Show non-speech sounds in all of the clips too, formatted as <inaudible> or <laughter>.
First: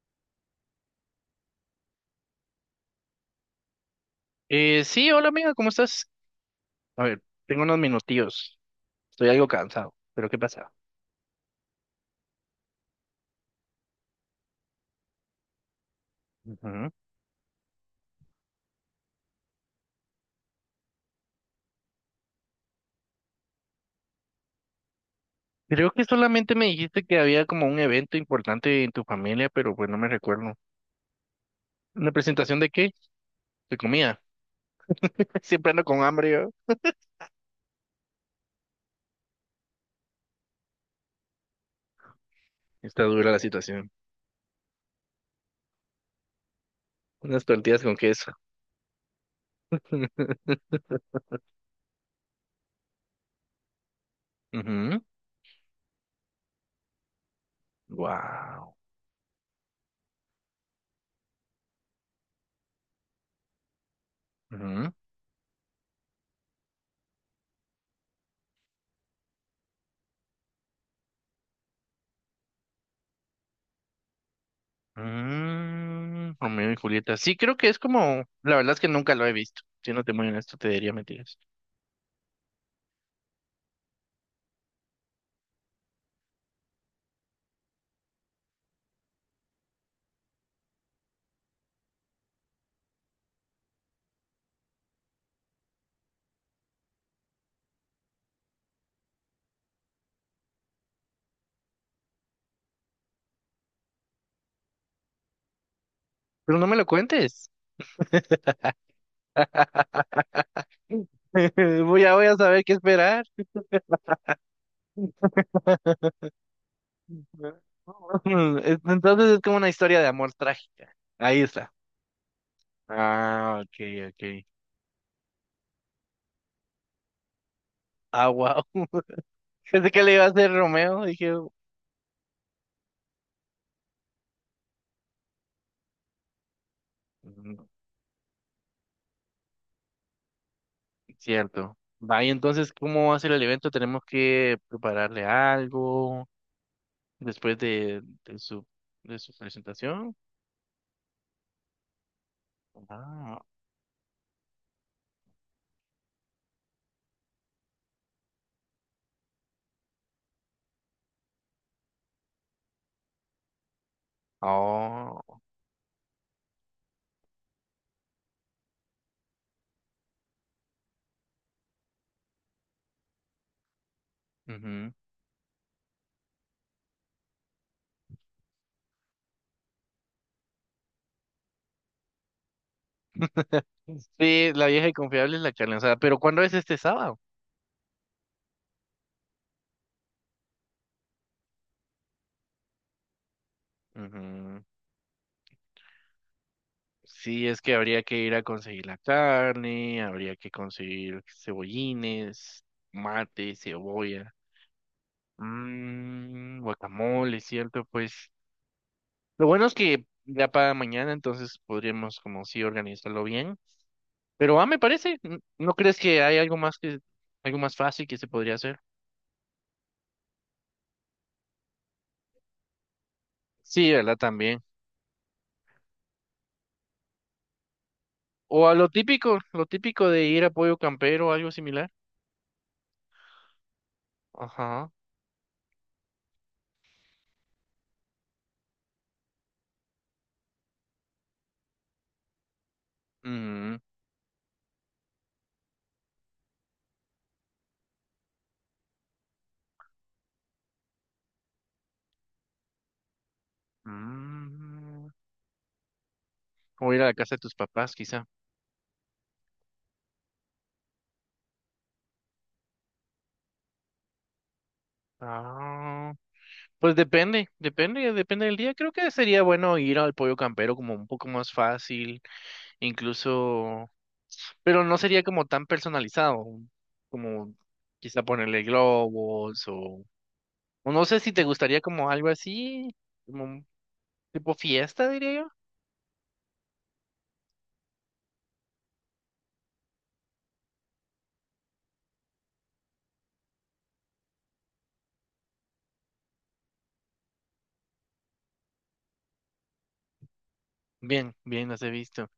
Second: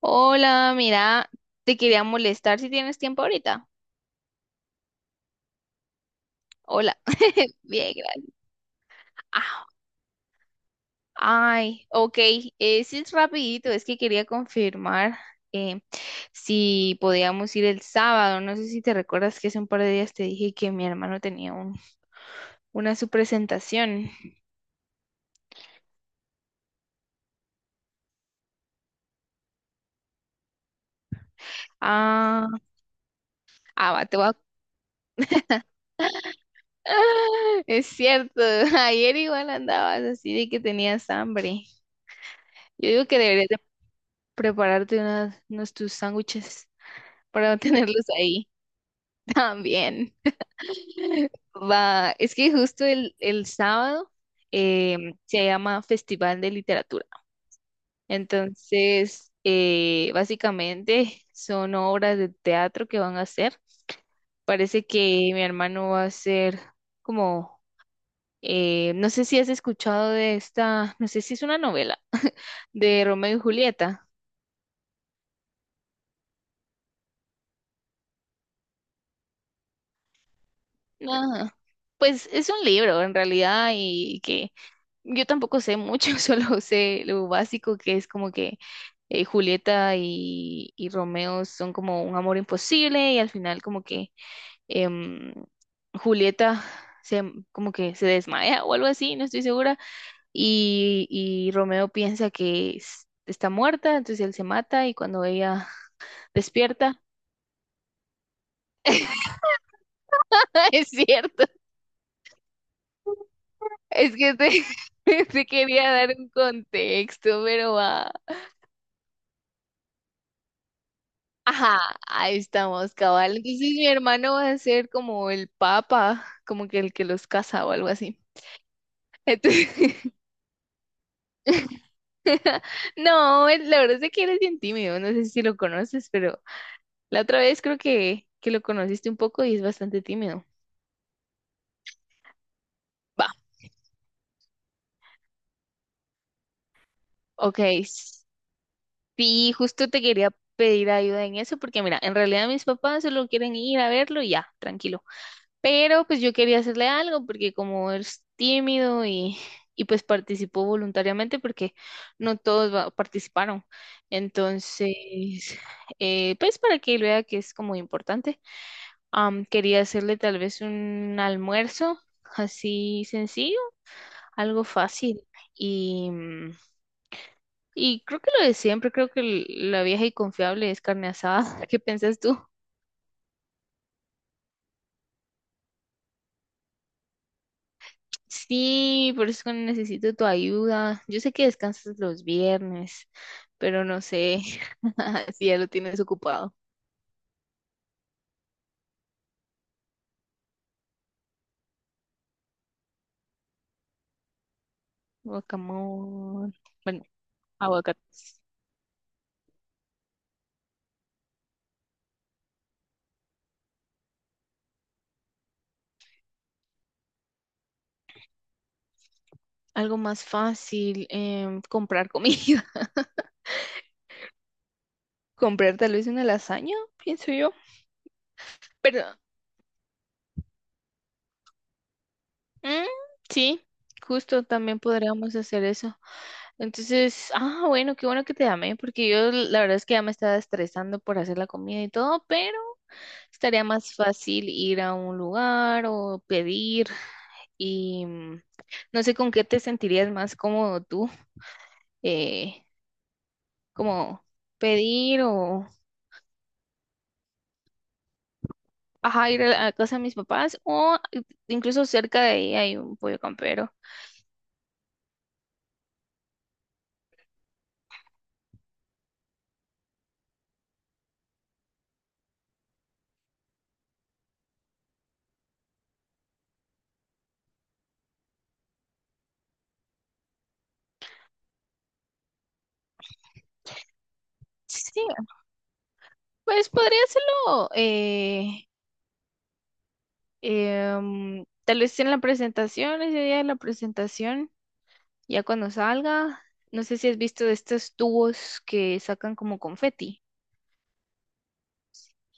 Hola, mira, te quería molestar si tienes tiempo ahorita. Sí, hola amiga, ¿cómo estás? Hola, A ver, <laughs> tengo unos bien, gracias. minutillos. Estoy algo Ah, cansado, pero ¿qué pasa? Ay, ok, sí, es rapidito, es que quería confirmar eh, Ujú. si podíamos ir el sábado. No sé si te recuerdas que hace un par de días te dije que mi hermano tenía una su presentación. Creo que solamente me dijiste que había como un evento importante en tu familia, pero pues no me recuerdo. ¿Una Ah, presentación de qué? De Va, te comida. voy a... <laughs> Siempre ando con hambre yo. <laughs> es cierto, <laughs> ayer igual andabas así de que tenías hambre. Yo Está digo que dura la deberías de situación. prepararte unos tus sándwiches. Unas Para tortillas con tenerlos queso. ahí <laughs> también. <laughs> Va, es que justo el sábado Ujú. Se llama Festival de Literatura. Wow. Entonces, básicamente son obras de teatro que van a hacer. Parece Ujú. que mi hermano va a hacer como, no sé si has escuchado de esta, no sé si es una novela de Romeo y Julieta. Mm, Romeo y Julieta. Sí, creo que es como, la verdad es que nunca lo he visto. Si no te muy honesto, te diría mentiras. Ajá. Pues es un libro en realidad. Y que yo tampoco sé mucho, <laughs> solo sé lo básico que es como que Julieta y Romeo son como un amor imposible y al final como que em, Julieta se, como que se desmaya o algo así, no estoy segura, y Romeo piensa que está muerta, entonces él se mata y cuando ella Pero no me lo despierta, cuentes. <laughs> <laughs> es <laughs> cierto, Voy a saber qué esperar. es que te, <laughs> te quería dar <laughs> un contexto, pero va. Entonces es como una historia de amor trágica. Ahí está. Ajá, ahí estamos, cabal. Ah, Entonces ok, mi hermano ok. va a ser como el papa, como que el que los casa o algo así. Ah, wow. <laughs> Entonces, Pensé que <laughs> le iba a hacer Romeo. Dije, no, la verdad es que eres bien tímido, no sé si lo conoces, pero la otra "Mm, vez creo que lo conociste un poco y es bastante tímido. cierto. Vaya, entonces, ¿cómo va a ser Va, el evento? Tenemos que prepararle algo después ok. De su Sí, justo te presentación. quería pedir ayuda en eso porque mira, en realidad mis papás solo Ah, quieren ir a verlo y ya, tranquilo. Pero pues yo quería hacerle algo porque como es tímido y pues participó voluntariamente porque no todos participaron. oh, Entonces, pues para que él vea que es como importante, quería hacerle tal vez un almuerzo así sencillo, algo ujú. fácil. Y, mm, y creo que lo de siempre, creo que la vieja y confiable es carne asada. <laughs> ¿Qué piensas tú? Sí, la vieja y confiable es la que lanzada. Pero ¿cuándo es este sábado? Sí, por eso necesito tu ayuda. Yo sé que descansas los viernes, pero no sé Ujú. <laughs> si ya lo tienes ocupado. Sí, es que habría que ir a conseguir la carne, habría que conseguir cebollines, mate, cebolla, Guacamole. Bueno, guacamole, ¿cierto? Pues aguacates. lo bueno es que ya para mañana, entonces podríamos como sí organizarlo bien. Pero ah, me parece, ¿no crees que hay algo más fácil que se podría hacer? Algo más fácil, comprar comida. <laughs> Sí, ¿verdad? También. Comprar tal vez una lasaña, pienso yo. O a Pero, lo típico de ir a Pollo Campero o algo similar. mm, sí, justo también Ajá. podríamos hacer eso. Entonces, bueno, qué bueno que te llamé, porque yo la verdad es que ya me estaba estresando por hacer la comida y todo, pero estaría Mm, más fácil ir a un lugar o pedir. y mm, no sé con qué te sentirías más cómodo tú, eh, como mm. pedir o O ir a la casa de tus papás, quizá. ajá, ir a la casa de mis papás o incluso cerca de ahí hay un pollo campero. Ah, pues depende, depende, depende del día. Creo que sería bueno ir al pollo campero como un poco más fácil, incluso, pero no sería como tan personalizado, como quizá ponerle globos o no sé si te gustaría como algo así, como un tipo Sí, fiesta, diría yo. pues podría hacerlo tal vez en la presentación, ese día de la presentación, ya cuando salga, no sé si has visto de estos tubos que sacan como confeti. Bien, bien, las he visto.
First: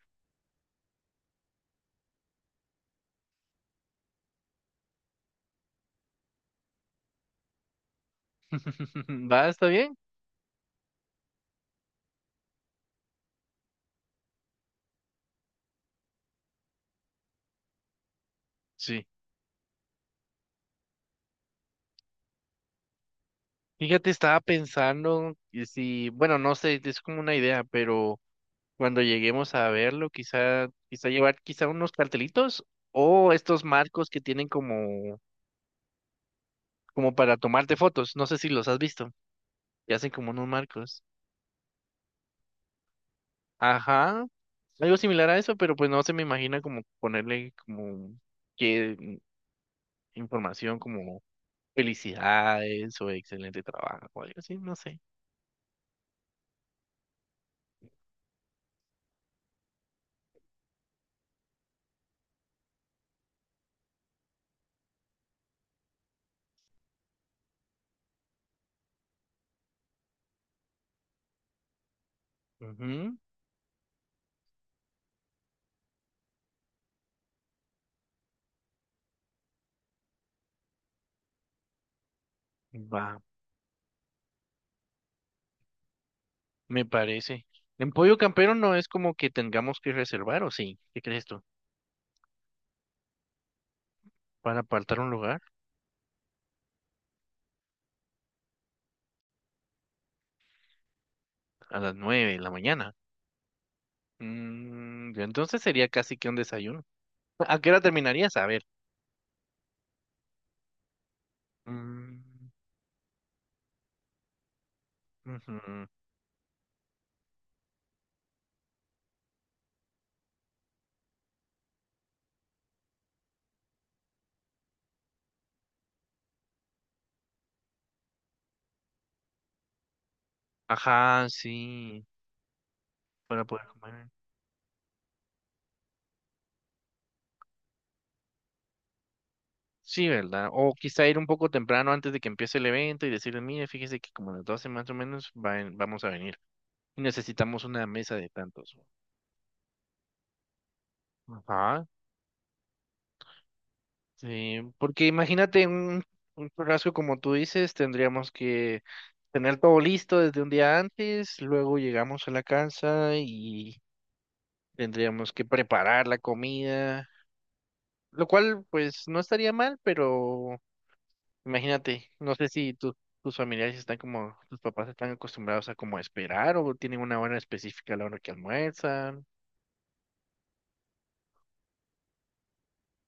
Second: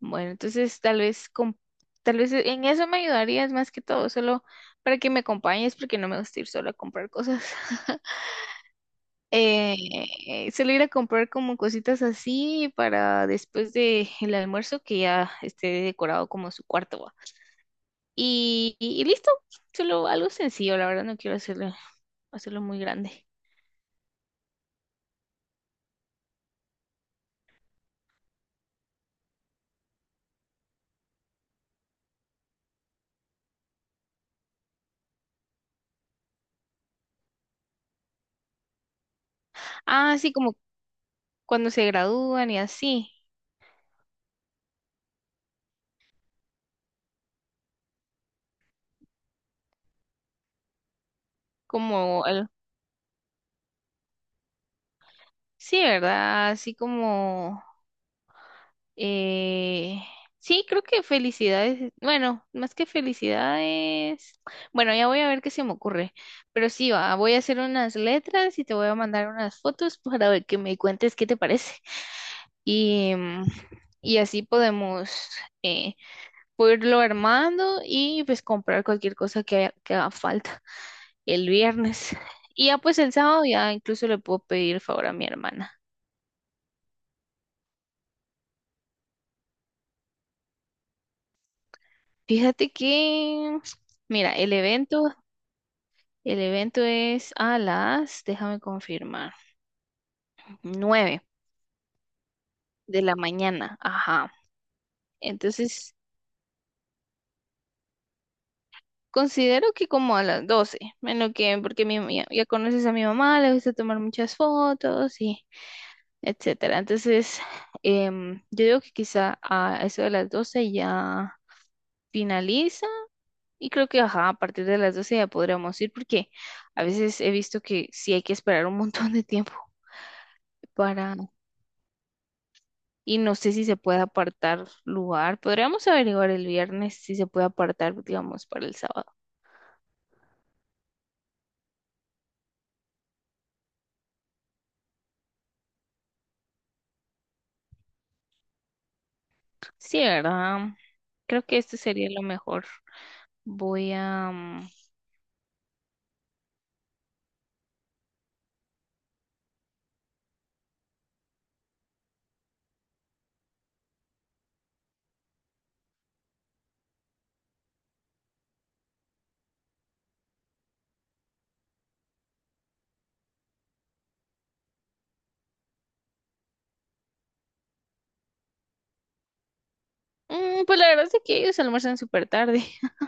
Bueno, entonces tal vez en eso me ayudarías más que todo, solo para que me acompañes, porque no me gusta ir solo a comprar cosas. <laughs> <laughs> ¿Va? ¿Está Eh, bien? Solo ir a comprar como cositas así para después de el almuerzo que ya esté decorado como su cuarto va. Y Sí. listo, solo algo sencillo, la verdad no quiero hacerlo, hacerlo muy grande. Fíjate, estaba pensando y si, bueno, no sé, es como una idea, pero cuando lleguemos a verlo, quizá, quizá llevar quizá unos cartelitos o estos marcos que tienen como, como para tomarte fotos. No sé si los has visto. Y hacen Ah, como sí, unos como marcos. cuando se gradúan y así, Ajá. Algo similar a eso, pero pues no se me imagina como ponerle como qué información como como felicidades o excelente trabajo o algo así, no sé. sí, ¿verdad? Así como Eh, sí, creo que felicidades. Bueno, más que felicidades. Bueno, ya voy a ver qué se me ocurre. Pero sí, va, voy a hacer unas letras y te voy a mandar unas fotos <laughs> para ver que me cuentes qué te parece. Y, Ujú. mm, y así podemos eh, puedo irlo armando y pues comprar cualquier cosa que que haga falta el viernes. Y ya pues el Va, sábado ya incluso le puedo pedir el favor a mi hermana. me parece. En Pollo Campero no es como que tengamos que reservar, ¿o sí? ¿Qué crees tú? Fíjate que, mira, el Para apartar un evento. lugar. El evento es a las, déjame confirmar, nueve A las nueve de la mañana. de la mañana. Ajá. Ya entonces sería Entonces, casi que un desayuno. ¿A qué hora terminarías? A ver. considero que como a las 12, menos que porque mi, Mm, ya, ya conoces a mi mamá, le gusta tomar muchas fotos y ujú. etcétera. Entonces, yo digo que quizá a eso de las 12 ya finaliza y creo que, ajá, a partir de las 12 ya podríamos ir porque a veces he visto que sí hay que esperar un montón de tiempo para Ajá, sí. y no Para sé si poder se puede comer. apartar lugar. Podríamos averiguar el viernes si se puede apartar, digamos, para el sábado. Sí, ¿verdad? O quizá ir un poco temprano antes de que empiece el evento y decirle, mire, fíjese que como a las 12 más o menos va en- vamos a venir. Y necesitamos una mesa de tantos. Sí, ¿verdad? Creo que esto Ajá, sería lo mejor. Voy a... sí. mm, Porque imagínate un churrasco como tú dices, tendríamos que tener todo listo desde un día antes, luego llegamos a la casa y tendríamos que preparar la comida, lo cual pues no estaría mal, pero imagínate, no sé si tus familiares están como, tus papás están acostumbrados a como esperar o tienen una hora específica a la hora que almuerzan. mm, Pues la verdad es que ellos almuerzan súper tarde, <laughs>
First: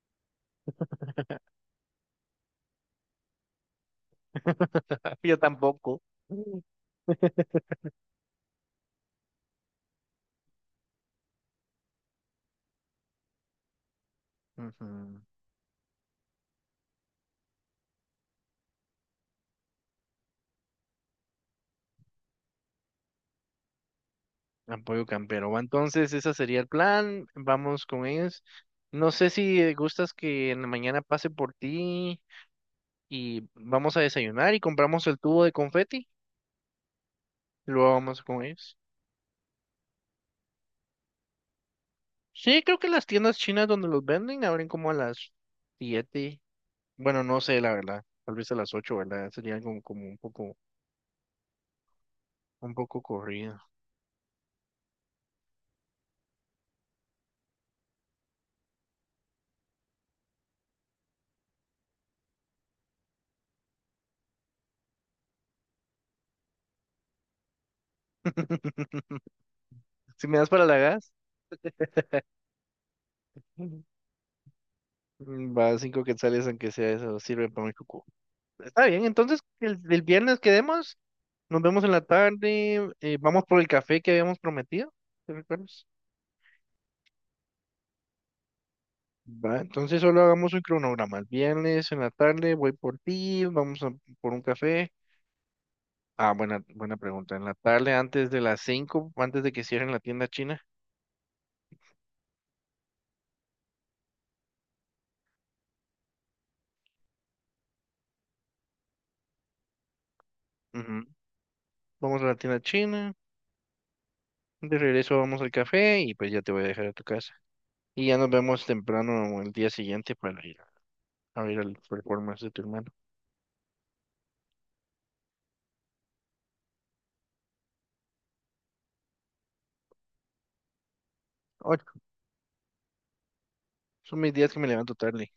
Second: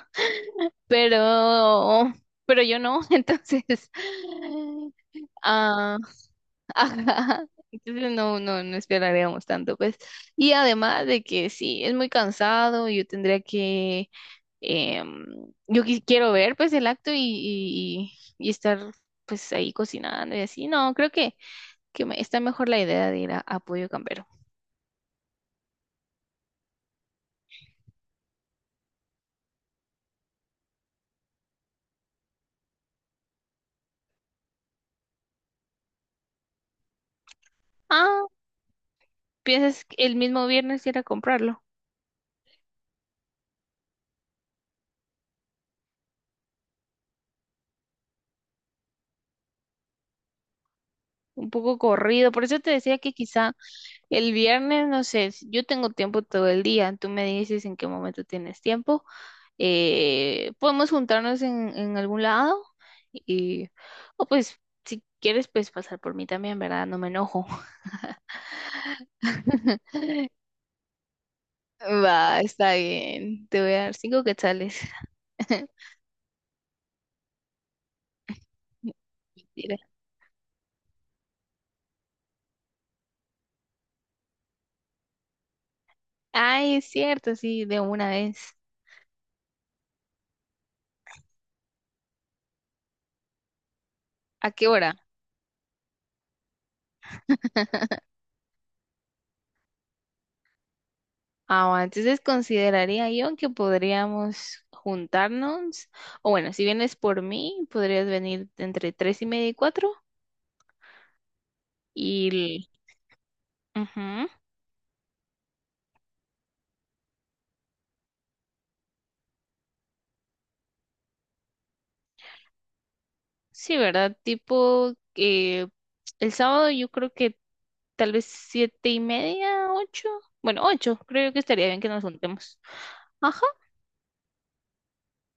pero... pero yo no, <laughs> entonces... <laughs> Yo Ah, tampoco. Mm. <laughs> ajá. Entonces no, no, no esperaríamos tanto, pues. Y además de que sí, es muy cansado, yo tendría que Ujú. Em, yo quiero ver pues el acto y estar pues ahí cocinando y así. No, creo que está mejor la idea de ir a Pollo Campero. Apoyo campero. Va, entonces, ese sería el plan. Vamos con ellos. No sé si gustas que en la mañana pase por ti y vamos a desayunar y compramos el tubo de confeti y luego vamos Ah, con ellos. piensas que el mismo viernes ir a comprarlo. Sí, creo que las tiendas chinas donde los venden abren como a las siete. Bueno, no sé, la verdad. Tal vez a las ocho, ¿verdad? Sería como, como Un poco corrido, por eso te un decía poco que quizá corrido. el viernes, no sé, si yo tengo tiempo todo el día, tú me dices en qué momento tienes tiempo, podemos juntarnos en algún lado y, o pues, si quieres, pues pasar por mí también, ¿verdad? No me enojo. <laughs> Si <laughs> me das para la gas, Va, está bien. Te voy a dar 5 quetzales. Va <laughs> cinco quetzales, aunque sea eso, sirve para mi cucu. Está bien, entonces Mentira. el viernes quedemos, nos vemos en la tarde, vamos por el café que habíamos prometido, ¿te recuerdas? Ay, es cierto, sí, de una vez. Va, entonces solo hagamos un cronograma. El viernes en la tarde voy por ti, por un ¿A qué hora? café. Ah, buena, buena pregunta. En la tarde, antes de las 5, antes de que cierren la tienda china. Ah, bueno, entonces consideraría yo que podríamos juntarnos. O bueno, si vienes por mí, podrías venir entre 3:30 y 4. Ujú. Vamos a Y... la tienda el- china, Ujú. de regreso vamos al café y pues ya te voy a dejar a tu casa. Y ya nos vemos temprano el día siguiente para ir a ver el performance de tu hermano. Sí, ¿verdad? Tipo que el sábado yo creo que tal vez 7:30, 8. Bueno, ocho. Creo que estaría bien Oye, que nos juntemos. Ajá. son mis días que me levanto tarde.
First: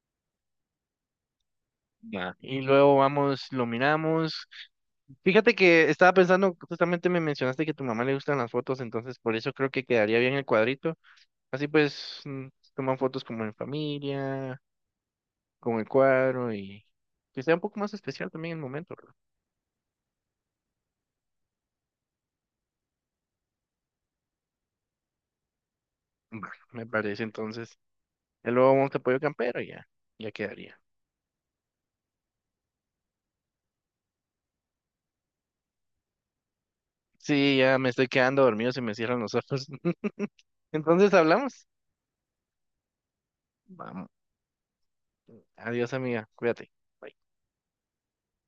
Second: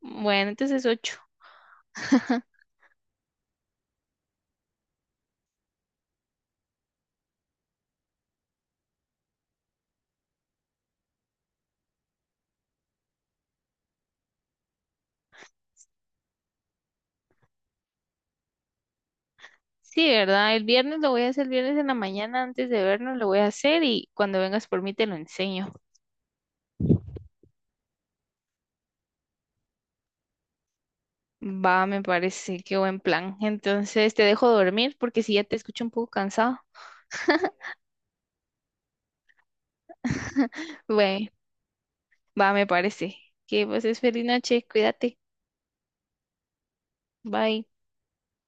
Bueno, entonces ocho. Ya. Y luego vamos, lo miramos. Fíjate que estaba pensando, justamente me mencionaste que a tu mamá le gustan las fotos, entonces por eso creo que quedaría bien el cuadrito. Así pues, toman fotos como en familia, con el cuadro y que sea un poco más especial también el momento, ¿verdad? Sí, ¿verdad? El viernes lo voy a hacer, el viernes en la mañana antes de vernos lo voy a hacer y cuando vengas por mí te lo enseño. Bueno, me parece entonces. Y luego un apoyo campero y ya, ya quedaría. Va, me parece, qué buen plan. Entonces te dejo dormir porque si ya te escucho un poco cansado. Sí, ya me estoy quedando dormido, se me cierran los ojos. <laughs> Entonces Bueno, hablamos. va, me parece. Que pases Vamos. feliz noche, cuídate. Adiós, amiga. Cuídate. Bye. Bye.